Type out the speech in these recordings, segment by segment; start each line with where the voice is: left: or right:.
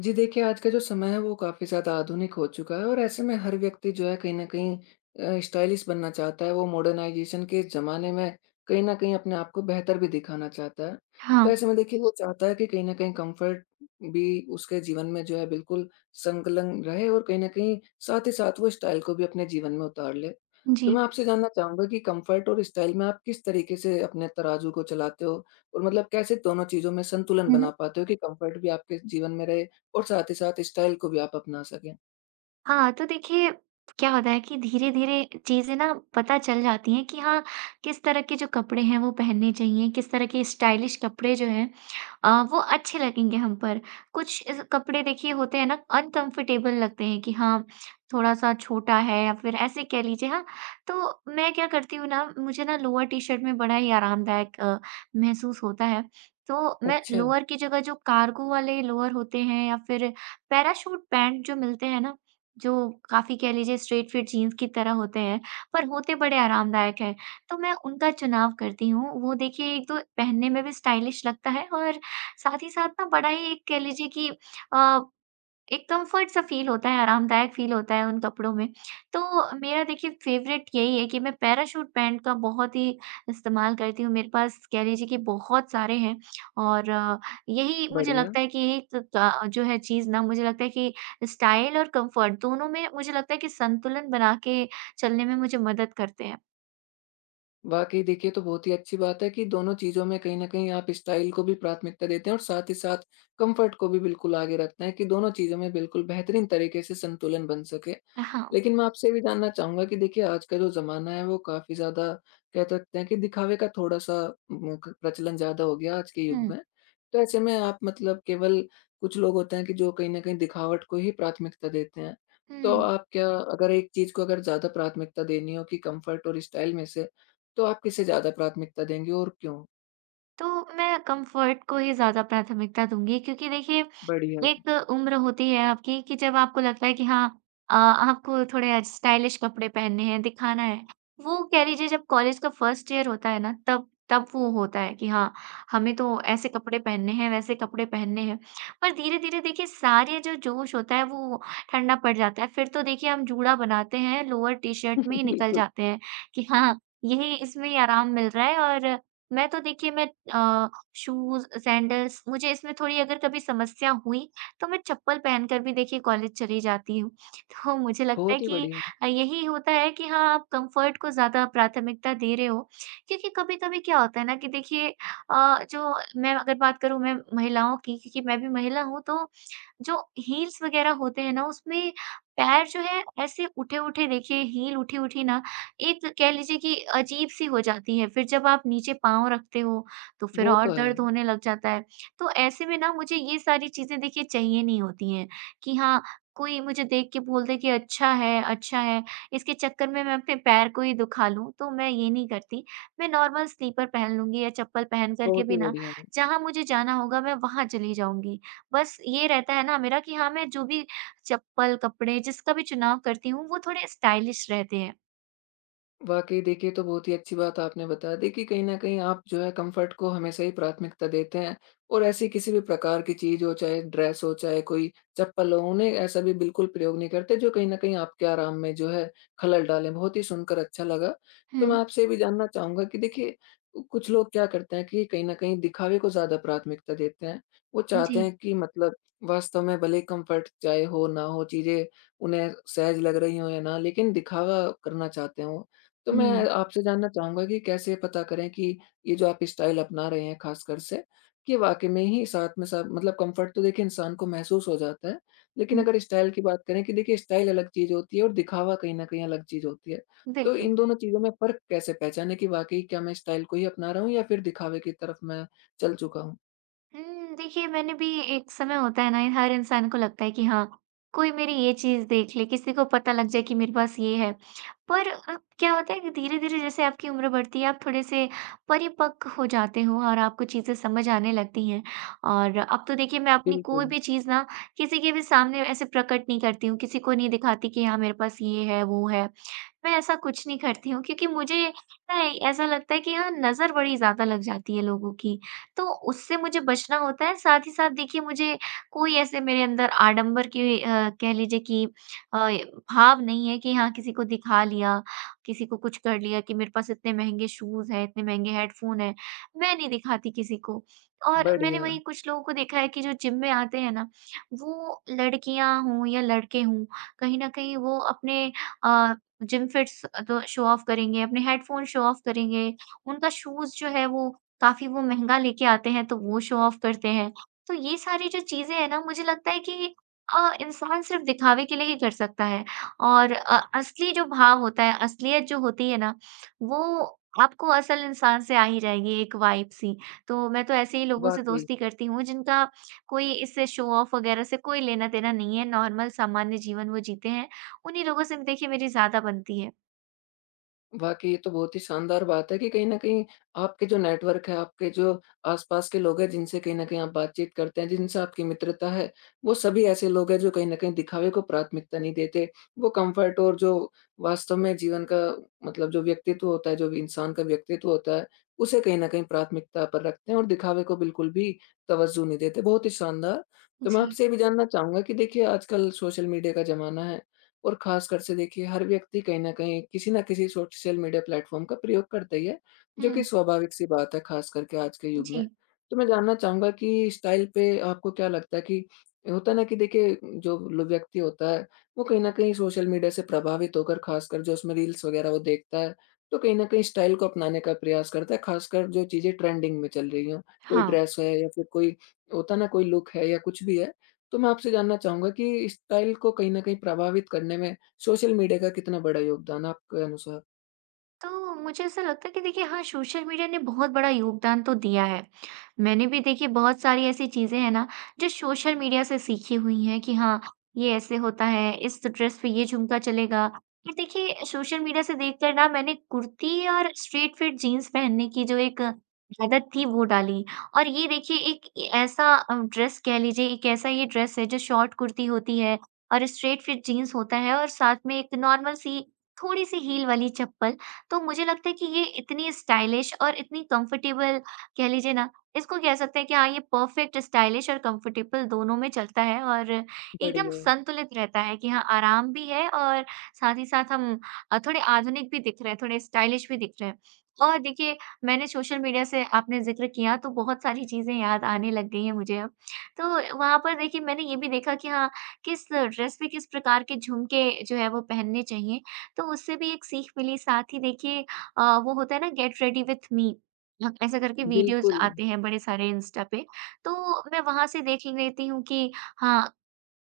left: जी देखिए, आज का जो समय है वो काफ़ी ज़्यादा आधुनिक हो चुका है और ऐसे में हर व्यक्ति जो है कहीं न कहीं स्टाइलिश बनना चाहता है। वो मॉडर्नाइज़ेशन के ज़माने में कहीं न कहीं अपने आप को बेहतर भी दिखाना चाहता है।
right: हाँ,
left: तो ऐसे में देखिए वो चाहता है कि कहीं न कहीं कम्फ़र्ट भी उसके जीवन में जो है बिल्कुल संलग्न रहे और कहीं न कहीं साथ ही साथ वो स्टाइल को भी अपने जीवन में उतार ले।
right: जी।
left: तो मैं आपसे जानना चाहूँगा कि कम्फ़र्ट और स्टाइल में आप किस तरीके से अपने तराजू को चलाते हो? और मतलब कैसे दोनों चीज़ों में संतुलन
right: हुँ,
left: बना
right: हुँ।
left: पाते हो कि कम्फ़र्ट भी आपके जीवन में रहे और साथ ही साथ स्टाइल को भी आप अपना सकें।
right: हाँ, तो देखिए क्या होता है कि धीरे-धीरे चीज़ें ना पता चल जाती हैं कि हाँ, किस तरह के जो कपड़े हैं वो पहनने चाहिए, किस तरह के स्टाइलिश कपड़े जो हैं वो अच्छे लगेंगे हम पर। कुछ इस कपड़े देखिए होते हैं ना अनकंफर्टेबल लगते हैं कि हाँ, थोड़ा-सा छोटा है या फिर ऐसे कह लीजिए हाँ। तो मैं क्या करती हूँ ना, मुझे ना लोअर टी-शर्ट में बड़ा ही आरामदायक महसूस होता है। तो मैं
left: अच्छा,
right: लोअर की जगह जो कार्गो वाले लोअर होते हैं या फिर पैराशूट पैंट जो मिलते हैं ना, जो काफ़ी कह लीजिए स्ट्रेट फिट जीन्स की तरह होते हैं, पर होते बड़े आरामदायक हैं, तो मैं उनका चुनाव करती हूँ। वो देखिए एक तो पहनने में भी स्टाइलिश लगता है और साथ ही साथ ना बड़ा ही एक कह लीजिए कि अ, एक कम्फ़र्ट सा फ़ील होता है, आरामदायक फ़ील होता है उन कपड़ों में। तो मेरा देखिए फ़ेवरेट यही है कि मैं पैराशूट पैंट का बहुत ही इस्तेमाल करती हूँ। मेरे पास कह लीजिए कि बहुत सारे हैं और यही मुझे
left: बढ़िया।
right: लगता है कि यही त ता जो है चीज़ ना, मुझे लगता है कि स्टाइल और कम्फ़र्ट दोनों में मुझे लगता है कि संतुलन बना के चलने में मुझे मदद करते हैं।
left: वाक़ई देखिए, ये तो बहुत ही अच्छी बात है कि दोनों चीज़ों में कहीं न कहीं आप स्टाइल को भी प्राथमिकता देते हैं और साथ ही साथ कम्फ़र्ट को भी बिल्कुल आगे रखते हैं कि दोनों चीज़ों में बिल्कुल बेहतरीन तरीके से संतुलन बन सके।
right: हाँ।
left: लेकिन मैं आपसे ये भी जानना चाहूँगा कि देखिए आज का जो ज़माना है वो काफ़ी ज़्यादा कह सकते हैं कि दिखावे का थोड़ा-सा उम, क प्रचलन ज़्यादा हो गया आज के युग
right: हुँ,
left: में। तो ऐसे में आप मतलब केवल कुछ लोग होते हैं कि जो कहीं न कहीं दिखावट को ही प्राथमिकता देते हैं। तो
right: हुँ।
left: आप क्या अगर एक चीज़ को अगर ज़्यादा प्राथमिकता देनी हो कि कम्फ़र्ट और स्टाइल में से, तो आप किसे ज़्यादा प्राथमिकता देंगे और क्यों?
right: तो मैं कम्फ़र्ट को ही ज़्यादा प्राथमिकता दूँगी, क्योंकि देखिए
left: बढ़िया।
right: एक उम्र होती है आपकी कि जब आपको लगता है कि हाँ, आपको थोड़े स्टाइलिश कपड़े पहनने हैं, दिखाना है। वो कह लीजिए जब कॉलेज का फर्स्ट ईयर होता है ना, तब तब वो होता है कि हाँ, हमें तो ऐसे कपड़े पहनने हैं, वैसे कपड़े पहनने हैं। पर धीरे-धीरे देखिए सारे जो जोश होता है वो ठंडा पड़ जाता है। फिर तो देखिए हम जूड़ा बनाते हैं, लोअर टी-शर्ट में ही निकल
left: बिल्कुल,
right: जाते हैं कि हाँ, यही इसमें ही आराम मिल रहा है। और मैं तो देखिए मैं अ, शूज़, सैंडल्स मुझे इसमें थोड़ी अगर कभी समस्या हुई, तो मैं चप्पल पहनकर भी देखिए कॉलेज चली जाती हूँ। तो मुझे लगता है
left: बहुत ही
right: कि
left: बढ़िया।
right: यही होता है कि हाँ, आप कम्फ़र्ट को ज़्यादा प्राथमिकता दे रहे हो, क्योंकि कभी-कभी क्या होता है ना कि देखिए जो मैं अगर बात करूँ, मैं महिलाओं की, क्योंकि मैं भी महिला हूँ, तो जो हील्स वगैरह होते हैं ना, उसमें पैर जो है ऐसे उठे-उठे, देखिए हील उठी-उठी ना, एक कह लीजिए कि अजीब-सी हो जाती है। फिर जब आप नीचे पाँव रखते हो, तो फिर
left: वो
right: और
left: तो है,
right: दर्द होने लग जाता है। तो ऐसे में ना मुझे ये सारी चीज़ें देखिए चाहिए नहीं होती हैं कि हाँ, कोई मुझे देख के बोल दे कि अच्छा है, इसके चक्कर में मैं अपने पैर को ही दुखा लूँ, तो मैं ये नहीं करती। मैं नॉर्मल स्लीपर पहन लूँगी या चप्पल पहन कर के
left: बहुत
right: भी
left: ही
right: ना,
left: बढ़िया।
right: जहाँ मुझे जाना होगा मैं वहाँ चली जाऊँगी। बस ये रहता है ना मेरा कि हाँ, मैं जो भी चप्पल, कपड़े जिसका भी चुनाव करती हूँ, वो थोड़े स्टाइलिश रहते हैं।
left: वाक़ई देखिए, ये तो बहुत ही अच्छी बात आपने बता दी कि कहीं न कहीं आप जो है कम्फ़र्ट को हमेशा ही प्राथमिकता देते हैं और ऐसी किसी भी प्रकार की चीज़ हो, चाहे ड्रेस हो, चाहे कोई चप्पल हो, उन्हें ऐसा भी बिल्कुल प्रयोग नहीं करते जो कहीं न कहीं आपके आराम में जो है खलल डालें। बहुत ही सुनकर अच्छा लगा। तो मैं
right: हुँ।
left: आपसे ये भी जानना चाहूँगा कि देखिए कुछ लोग क्या करते हैं कि कहीं न कहीं दिखावे को ज़्यादा प्राथमिकता देते हैं। वो
right: जी।
left: चाहते हैं कि मतलब वास्तव में भले ही कम्फ़र्ट चाहे हो ना हो, चीज़ें उन्हें सहज लग रही हों या ना, लेकिन दिखावा करना चाहते हैं वो। तो मैं
right: हुँ,
left: आपसे जानना चाहूँगा कि कैसे पता करें कि ये जो आप स्टाइल अपना रहे हैं खासकर से, कि वाक़ई में ही साथ में साथ मतलब कम्फ़र्ट तो देखिए इंसान को महसूस हो जाता है, लेकिन
right: हुँ।
left: अगर स्टाइल की बात करें कि देखिए स्टाइल अलग चीज़ होती है और दिखावा कहीं न कहीं अलग चीज़ होती है। तो
right: बिल्कुल।
left: इन दोनों चीज़ों में फ़र्क कैसे पहचानें कि वाक़ई क्या मैं स्टाइल को ही अपना रहा हूँ या फिर दिखावे की तरफ मैं चल चुका हूँ?
right: हुँ, देखिए मैंने भी, एक समय होता है ना हर इंसान को लगता है कि हाँ, कोई मेरी ये चीज़ देख ले, किसी को पता लग जाए कि मेरे पास ये है। पर क्या होता है कि धीरे-धीरे जैसे आपकी उम्र बढ़ती है, आप थोड़े-से परिपक्व हो जाते हो और आपको चीज़ें समझ आने लगती हैं। और अब तो देखिए मैं अपनी कोई
left: बिल्कुल,
right: भी चीज़ ना किसी के भी सामने ऐसे प्रकट नहीं करती हूँ, किसी को नहीं दिखाती कि हाँ, मेरे पास ये है, वो है। मैं ऐसा कुछ नहीं करती हूँ, क्योंकि मुझे ना ऐसा लगता है कि हाँ, नज़र बड़ी ज़्यादा लग जाती है लोगों की, तो उससे मुझे बचना होता है। साथ ही साथ देखिए मुझे कोई ऐसे, मेरे अंदर आडंबर की कह लीजिए कि अ, भाव नहीं है कि हाँ, किसी को दिखा लिया, किसी को कुछ कर लिया कि मेरे पास इतने महँगे शूज़ हैं, इतने महँगे हेडफ़ोन हैं, मैं नहीं दिखाती किसी को। और मैंने
left: बढ़िया,
right: वहीं कुछ लोगों को देखा है कि जो जिम में आते हैं ना, वो लड़कियाँ हों या लड़के हों, कहीं न कहीं वो अपने अ, जिम फिट्स तो शो ऑफ करेंगे, अपने हेडफ़ोन शो ऑफ करेंगे, उनका शूज़ जो है वो काफ़ी वो महँगा लेके आते हैं तो वो शो ऑफ करते हैं। तो ये सारी जो चीज़ें हैं ना, मुझे लगता है कि इंसान सिर्फ़ दिखावे के लिए ही कर सकता है और असली जो भाव होता है, असलियत जो होती है ना, वो आपको असल इंसान से आ ही जाएगी, एक वाइब सी। तो मैं तो ऐसे ही लोगों से
left: वाक़ई।
right: दोस्ती करती हूँ जिनका कोई इससे शो ऑफ वग़ैरह से कोई लेना-देना नहीं है, नॉर्मल सामान्य जीवन वो जीते हैं, उन्हीं लोगों से देखिए मेरी ज़्यादा बनती है।
left: वाक़ई ये तो बहुत ही शानदार बात है कि कहीं न कहीं आपके जो नेटवर्क है, आपके जो आस-पास के लोग हैं जिनसे कहीं न कहीं आप बातचीत करते हैं, जिनसे आपकी मित्रता है, वो सभी ऐसे लोग हैं जो कहीं न कहीं दिखावे को प्राथमिकता नहीं देते। वो कम्फ़र्ट और जो वास्तव में जीवन का मतलब जो व्यक्तित्व होता है, जो भी इंसान का व्यक्तित्व होता है, उसे कहीं न कहीं प्राथमिकता पर रखते हैं और दिखावे को बिल्कुल भी तवज्जो नहीं देते। बहुत ही शानदार! तो मैं
right: जी।
left: आपसे ये भी जानना चाहूँगा कि देखिए आजकल सोशल मीडिया का ज़माना है और ख़ासकर से देखिए हर व्यक्ति कहीं न कहीं किसी न किसी सोशल मीडिया प्लेटफ़ॉर्म का प्रयोग करता ही है, जो कि
right: हुँ,
left: स्वाभाविक-सी बात है ख़ास करके आज के युग में।
right: जी।
left: तो मैं जानना चाहूँगा कि स्टाइल पे आपको क्या लगता है कि होता है ना कि देखिए जो लो व्यक्ति होता है, वो कहीं न कहीं सोशल मीडिया से प्रभावित होकर ख़ासकर जो उसमें रील्स वग़ैरह वो देखता है, तो कहीं न कहीं स्टाइल को अपनाने का प्रयास करता है ख़ासकर जो चीज़ें ट्रेंडिंग में चल रही हों। कोई
right: हाँ।
left: ड्रेस है या फिर कोई होता है ना कोई लुक है या कुछ भी है, तो मैं आपसे जानना चाहूँगा कि स्टाइल को कहीं न कहीं प्रभावित करने में सोशल मीडिया का कितना बड़ा योगदान है आपके अनुसार?
right: तो मुझे ऐसा लगता है कि देखिए हाँ, सोशल मीडिया ने बहुत बड़ा योगदान तो दिया है। मैंने भी देखिए बहुत सारी ऐसी चीज़ें हैं ना जो सोशल मीडिया से सीखी हुई हैं कि हाँ, ये ऐसे होता है, इस ड्रेस पे ये झुमका चलेगा। फिर देखिए सोशल मीडिया से देखकर ना मैंने कुर्ती और स्ट्रेट फिट जीन्स पहनने की जो एक आदत थी वो डाली। और ये देखिए एक ए ऐसा ड्रेस, कह लीजिए एक ऐसा ये ड्रेस है जो शॉर्ट कुर्ती होती है और स्ट्रेट फिट जीन्स होता है और साथ में एक नॉर्मल सी थोड़ी-सी हील वाली चप्पल। तो मुझे लगता है कि ये इतनी स्टाइलिश और इतनी कंफर्टेबल, कह लीजिए ना, इसको कह सकते हैं कि हाँ, ये परफेक्ट स्टाइलिश और कंफर्टेबल दोनों में चलता है और एकदम
left: बढ़िया।
right: संतुलित रहता है कि हाँ, आराम भी है और साथ ही साथ हम थोड़े आधुनिक भी दिख रहे हैं, थोड़े स्टाइलिश भी दिख रहे हैं। और देखिए, मैंने सोशल मीडिया से, आपने ज़िक्र किया तो बहुत सारी चीज़ें याद आने लग गई हैं मुझे अब। तो वहाँ पर देखिए मैंने ये भी देखा कि हाँ, किस ड्रेस पे किस प्रकार के झुमके जो है वो पहनने चाहिए, तो उससे भी एक सीख मिली। साथ ही देखिए वो होता है ना गेट रेडी विथ मी, ऐसा करके वीडियोज़
left: बिल्कुल।
right: आते हैं बड़े सारे इंस्टा पे, तो मैं वहाँ से देख लेती हूँ कि हाँ,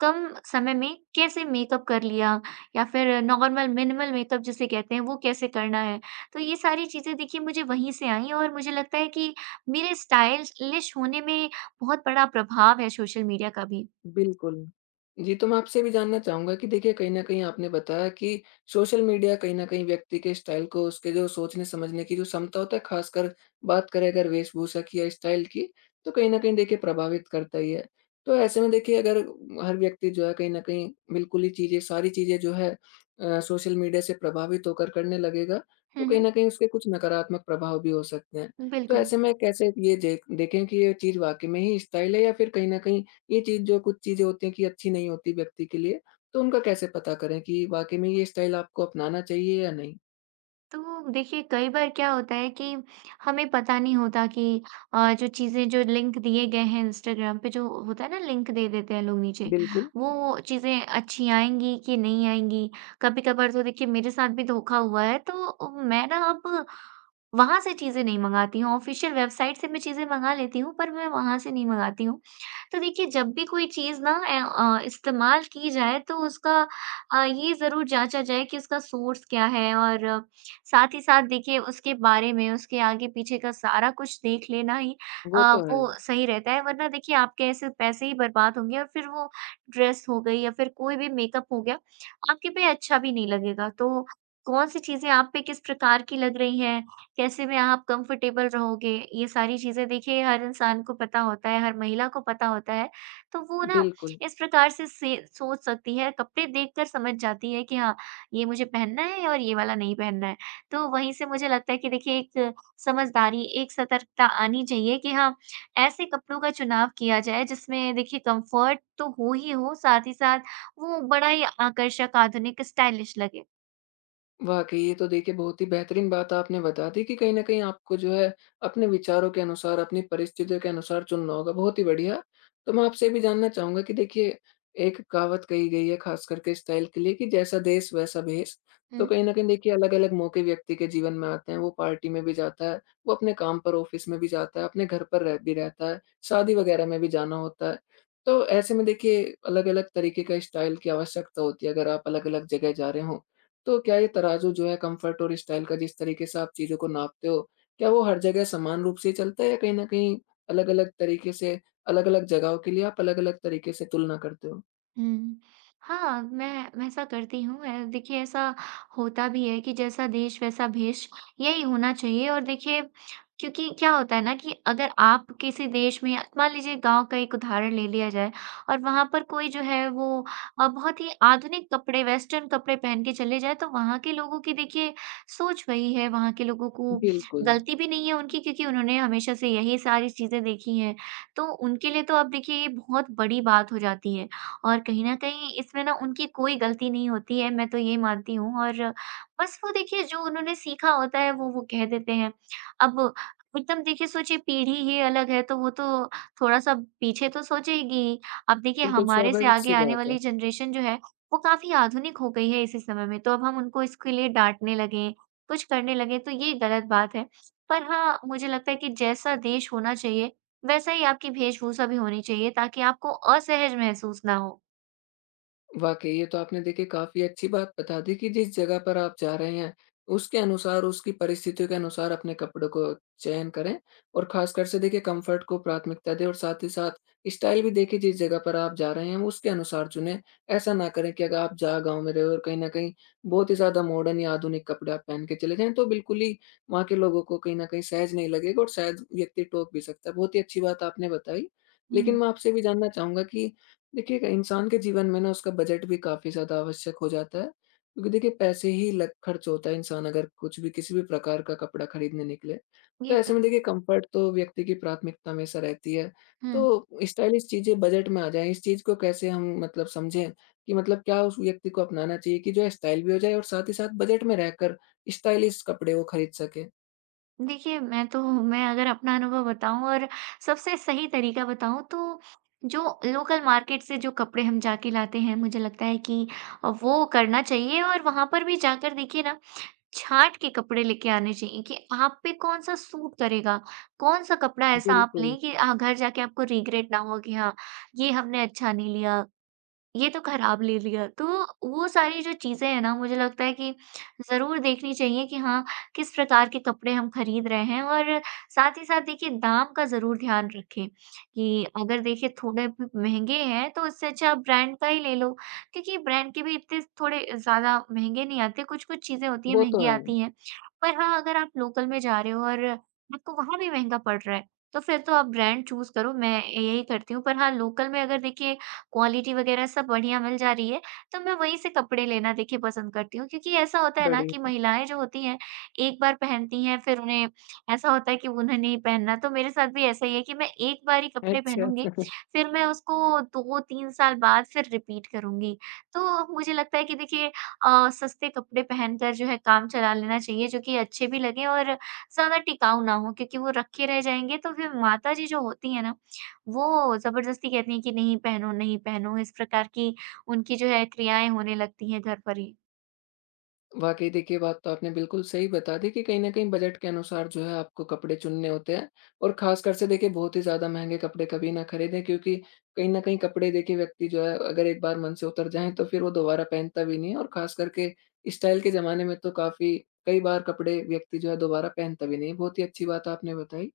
right: कम समय में कैसे मेकअप कर लिया या फिर नॉर्मल मिनिमल मेकअप जिसे कहते हैं वो कैसे करना है। तो ये सारी चीज़ें देखिए मुझे वहीं से आईं और मुझे लगता है कि मेरे स्टाइलिश होने में बहुत बड़ा प्रभाव है सोशल मीडिया का भी।
left: बिल्कुल। जी, तो मैं आपसे भी जानना चाहूँगा कि देखिए कहीं न कहीं आपने बताया कि सोशल मीडिया कहीं न कहीं व्यक्ति के स्टाइल को उसके जो सोचने-समझने की जो क्षमता होता है, ख़ासकर बात करें अगर वेशभूषा की या स्टाइल की, तो कहीं न कहीं देखिए प्रभावित करता ही है। तो ऐसे में देखिए अगर हर व्यक्ति जो है कहीं न कहीं बिल्कुल ही चीज़ें सारी चीज़ें जो है सोशल मीडिया से प्रभावित होकर करने लगेगा,
right: हुँ,
left: तो कहीं
right: हुँ।
left: न कहीं उसके कुछ नकारात्मक प्रभाव भी हो सकते हैं। तो
right: बिल्कुल।
left: ऐसे में कैसे ये जे देखें कि ये चीज़ वाक़ई में ही स्टाइल है या फिर कहीं न कहीं ये चीज़ जो कुछ चीज़ें होती हैं कि अच्छी नहीं होती व्यक्ति के लिए, तो उनका कैसे पता करें कि वाक़ई में ये स्टाइल आपको अपनाना चाहिए या नहीं? हुँ।
right: तो देखिए कई बार क्या होता है कि हमें पता नहीं होता कि जो चीज़ें, जो लिंक दिए गए हैं इंस्टाग्राम पे, जो होता है ना लिंक दे देते हैं लोग नीचे,
left: बिल्कुल,
right: वो चीज़ें अच्छी आएंगी कि नहीं आएंगी। कभी कभार तो देखिए मेरे साथ भी धोखा हुआ है, तो मैं ना अब वहाँ से चीज़ें नहीं मँगाती हूँ, ऑफ़िशियल वेबसाइट से मैं चीज़ें मँगा लेती हूँ, पर मैं वहाँ से नहीं मँगाती हूँ। तो देखिए जब भी कोई चीज़ ना इस्तेमाल की जाए तो उसका ये ज़रूर जाँचा जाए कि उसका सोर्स क्या है, और साथ ही साथ देखिए उसके बारे में, उसके आगे-पीछे का सारा कुछ देख लेना ही
left: वो तो है।
right: वो सही रहता है, वरना देखिए आपके ऐसे पैसे ही बर्बाद होंगे और फिर वो ड्रेस हो गई या फिर कोई भी मेकअप हो गया, आपके पे अच्छा भी नहीं लगेगा। तो कौन-सी चीज़ें आप पे किस प्रकार की लग रही हैं, कैसे में आप कंफर्टेबल रहोगे, ये सारी चीज़ें देखिए हर इंसान को पता होता है, हर महिला को पता होता है। तो वो ना
left: बिल्कुल।
right: इस प्रकार से सोच सकती है, कपड़े देखकर समझ जाती है कि हाँ, ये मुझे पहनना है और ये वाला नहीं पहनना है। तो वहीं से मुझे लगता है कि देखिए एक समझदारी, एक सतर्कता आनी चाहिए कि हाँ, ऐसे कपड़ों का चुनाव किया जाए जिसमें देखिए कंफर्ट तो हो ही हो, साथ ही साथ वो बड़ा ही आकर्षक, आधुनिक, स्टाइलिश लगे।
left: वाक़ई, ये तो देखिए बहुत ही बेहतरीन बात आपने बता दी कि कहीं न कहीं आपको जो है अपने विचारों के अनुसार, अपनी परिस्थितियों के अनुसार चुनना होगा, बहुत ही बढ़िया। तो मैं आपसे ये भी जानना चाहूँगा कि देखिए एक कहावत कही गई है ख़ास करके इस स्टाइल के लिए कि जैसा देश वैसा भेष। तो कहीं न कहीं देखिए अलग-अलग मौके व्यक्ति के जीवन में आते हैं, वो पार्टी में भी जाता है, वो अपने काम पर ऑफ़िस में भी जाता है, अपने घर पर रह भी रहता है, शादी वग़ैरह में भी जाना होता है। तो ऐसे में देखिए अलग-अलग तरीके का स्टाइल की आवश्यकता होती है अगर आप अलग-अलग जगह जा रहे हों। तो क्या ये तराजू जो है कंफर्ट और स्टाइल का जिस तरीके से आप चीज़ों को नापते हो, क्या वो हर जगह समान रूप से ही चलता है या कहीं न कहीं अलग-अलग तरीके से, अलग-अलग जगहों के लिए आप अलग-अलग तरीके से तुलना करते हो?
right: हुँ। हाँ, मैं ऐसा करती हूँ। देखिए ऐसा होता भी है कि जैसा देश वैसा भेष, यही होना चाहिए। और देखिए क्योंकि क्या होता है ना कि अगर आप किसी देश में, मान लीजिए गाँव का एक उदाहरण ले लिया जाए, और वहाँ पर कोई जो है वो बहुत ही आधुनिक कपड़े, वेस्टर्न कपड़े पहन के चले जाएँ, तो वहाँ के लोगों की देखिए सोच वही है, वहाँ के लोगों को,
left: बिल्कुल,
right: गलती भी नहीं है उनकी, क्योंकि उन्होंने हमेशा से यही सारी चीज़ें देखी हैं। तो उनके लिए तो अब देखिए ये बहुत बड़ी बात हो जाती है। और कहीं न कहीं इसमें ना उनकी कोई गलती नहीं होती है, मैं तो ये मानती हूँ, और बस वो देखिए जो उन्होंने सीखा होता है वो कह देते हैं। अब एकदम देखिए सोचिए, पीढ़ी ही अलग है तो वो तो थोड़ा-सा पीछे तो सोचेगी ही। अब देखिए
left: बिल्कुल
right: हमारे से
left: स्वाभाविक
right: आगे
left: सी
right: आने
left: बात है।
right: वाली जनरेशन जो है वो काफ़ी आधुनिक हो गई है इसी समय में, तो अब हम उनको इसके लिए डाँटने लगें, कुछ करने लगें, तो ये गलत बात है। पर हाँ, मुझे लगता है कि जैसा देश होना चाहिए वैसा ही आपकी वेशभूषा भी होनी चाहिए, ताकि आपको असहज महसूस ना हो।
left: वाक़ई, ये तो आपने देखिए काफ़ी अच्छी बात बता दी कि जिस जगह पर आप जा रहे हैं, उसके अनुसार, उसकी परिस्थितियों के अनुसार अपने कपड़ों को चयन करें और ख़ासकर से देखिए कम्फ़र्ट को प्राथमिकता दें और साथ ही साथ स्टाइल भी देखिए जिस जगह पर आप जा रहे हैं, उसके अनुसार चुनें। ऐसा ना करें कि अगर आप जहाँ गाँव में रहे हो और कहीं न कहीं बहुत ही ज़्यादा मॉडर्न या आधुनिक कपड़े आप पहन के चले जाएँ, तो बिल्कुल ही वहाँ के लोगों को कहीं न कहीं सहज नहीं लगेगा और शायद व्यक्ति टोक भी सकता है। बहुत ही अच्छी बात आपने बताई। लेकिन
right: हुँ,
left: मैं आपसे भी जानना चाहूँगा कि देखिए, एक इंसान के जीवन में ना उसका बजट भी काफ़ी ज़्यादा आवश्यक हो जाता है, क्योंकि देखिए पैसे ही लग खर्च होता है इंसान अगर कुछ भी किसी भी प्रकार का कपड़ा खरीदने निकले। तो
right: ये तो
left: ऐसे में
right: है।
left: देखिए कम्फ़र्ट तो व्यक्ति की प्राथमिकता हमेशा रहती है।
right: हुँ,
left: तो स्टाइलिश चीज़ें बजट में आ जाएँ, इस चीज़ को कैसे हम मतलब समझें कि मतलब क्या उस व्यक्ति को अपनाना चाहिए कि जो स्टाइल भी हो जाए और साथ ही साथ बजट में रहकर स्टाइलिश कपड़े वो खरीद सके?
right: देखिए मैं अगर अपना अनुभव बताऊँ और सबसे सही तरीका बताऊँ, तो जो लोकल मार्केट से जो कपड़े हम जाके लाते हैं, मुझे लगता है कि वो करना चाहिए, और वहाँ पर भी जाकर देखिए ना छाँट के कपड़े लेके आने चाहिए कि आप पे कौन-सा सूट करेगा, कौन-सा कपड़ा ऐसा आप
left: बिल्कुल।
right: लें कि घर जाके आपको रिग्रेट ना हो कि हाँ, ये हमने अच्छा नहीं लिया, ये तो खराब ले लिया। तो वो सारी जो चीज़ें हैं ना, मुझे लगता है कि ज़रूर देखनी चाहिए कि हाँ, किस प्रकार के कपड़े हम खरीद रहे हैं, और साथ ही साथ देखिए दाम का ज़रूर ध्यान रखें कि अगर देखिए थोड़े ब महँगे हैं तो उससे अच्छा आप ब्रांड का ही ले लो। क्योंकि ब्रांड के भी इतने थोड़े ज़्यादा महँगे नहीं आते, कुछ-कुछ चीज़ें होती हैं
left: वो तो
right: महँगी
left: है।
right: आती हैं। पर हाँ, अगर आप लोकल में जा रहे हो और आपको वहाँ भी महँगा पड़ रहा है, तो फिर तो आप ब्रांड चूज़ करो, मैं यही करती हूँ। पर हाँ, लोकल में अगर देखिए क्वालिटी वगैरह सब बढ़िया मिल जा रही है, तो मैं वहीं से कपड़े लेना देखिए पसंद करती हूँ। क्योंकि ऐसा होता है ना कि
left: बढ़िया।
right: महिलाएँ जो होती हैं, एक बार पहनती हैं फिर उन्हें ऐसा होता है कि उन्हें नहीं पहनना। तो मेरे साथ भी ऐसा ही है कि मैं एक बार ही कपड़े
left: अच्छा।
right: पहनूँगी, फिर मैं उसको 2-3 साल बाद फिर रिपीट करूँगी। तो मुझे लगता है कि देखिए सस्ते कपड़े पहनकर जो है काम चला लेना चाहिए जो कि अच्छे भी लगें और ज़्यादा टिकाऊ ना हों, क्योंकि वो रखे रह जाएँगे तो फिर माताजी जो होती हैं ना, वो ज़बरदस्ती कहती हैं कि नहीं पहनो, नहीं पहनो, इस प्रकार की उनकी जो है क्रियाएँ होने लगती हैं घर पर ही।
left: वाक़ई देखिए, बात तो आपने बिल्कुल सही बता दी कि कहीं न कहीं बजट के अनुसार जो है आपको कपड़े चुनने होते हैं और ख़ासकर से देखिए बहुत ही ज़्यादा महँगे कपड़े कभी ना खरीदें, क्योंकि कहीं न कहीं कपड़े देखिए व्यक्ति जो है अगर एक बार मन से उतर जाएँ तो फिर वो दोबारा पहनता भी नहीं है और ख़ास करके स्टाइल के ज़माने में तो काफ़ी कई बार कपड़े व्यक्ति जो है दोबारा पहनता भी नहीं है। बहुत ही अच्छी बात आपने बताई।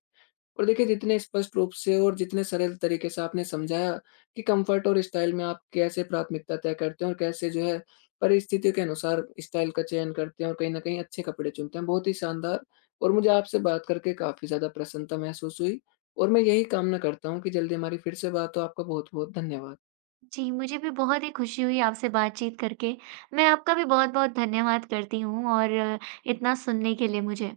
left: और देखिए, जितने स्पष्ट रूप से और जितने सरल तरीके से आपने समझाया कि कंफर्ट और स्टाइल में आप कैसे प्राथमिकता तय करते हैं और कैसे जो है परिस्थितियों के अनुसार स्टाइल का चयन करते हैं और कहीं ना कहीं अच्छे कपड़े चुनते हैं, बहुत ही शानदार। और मुझे आपसे बात करके काफी ज्यादा प्रसन्नता महसूस हुई और मैं यही कामना करता हूँ कि जल्दी हमारी फिर से बात हो। आपका बहुत बहुत धन्यवाद।
right: जी, मुझे भी बहुत ही खुशी हुई आपसे बातचीत करके। मैं आपका भी बहुत-बहुत धन्यवाद करती हूँ, और इतना सुनने के लिए मुझे।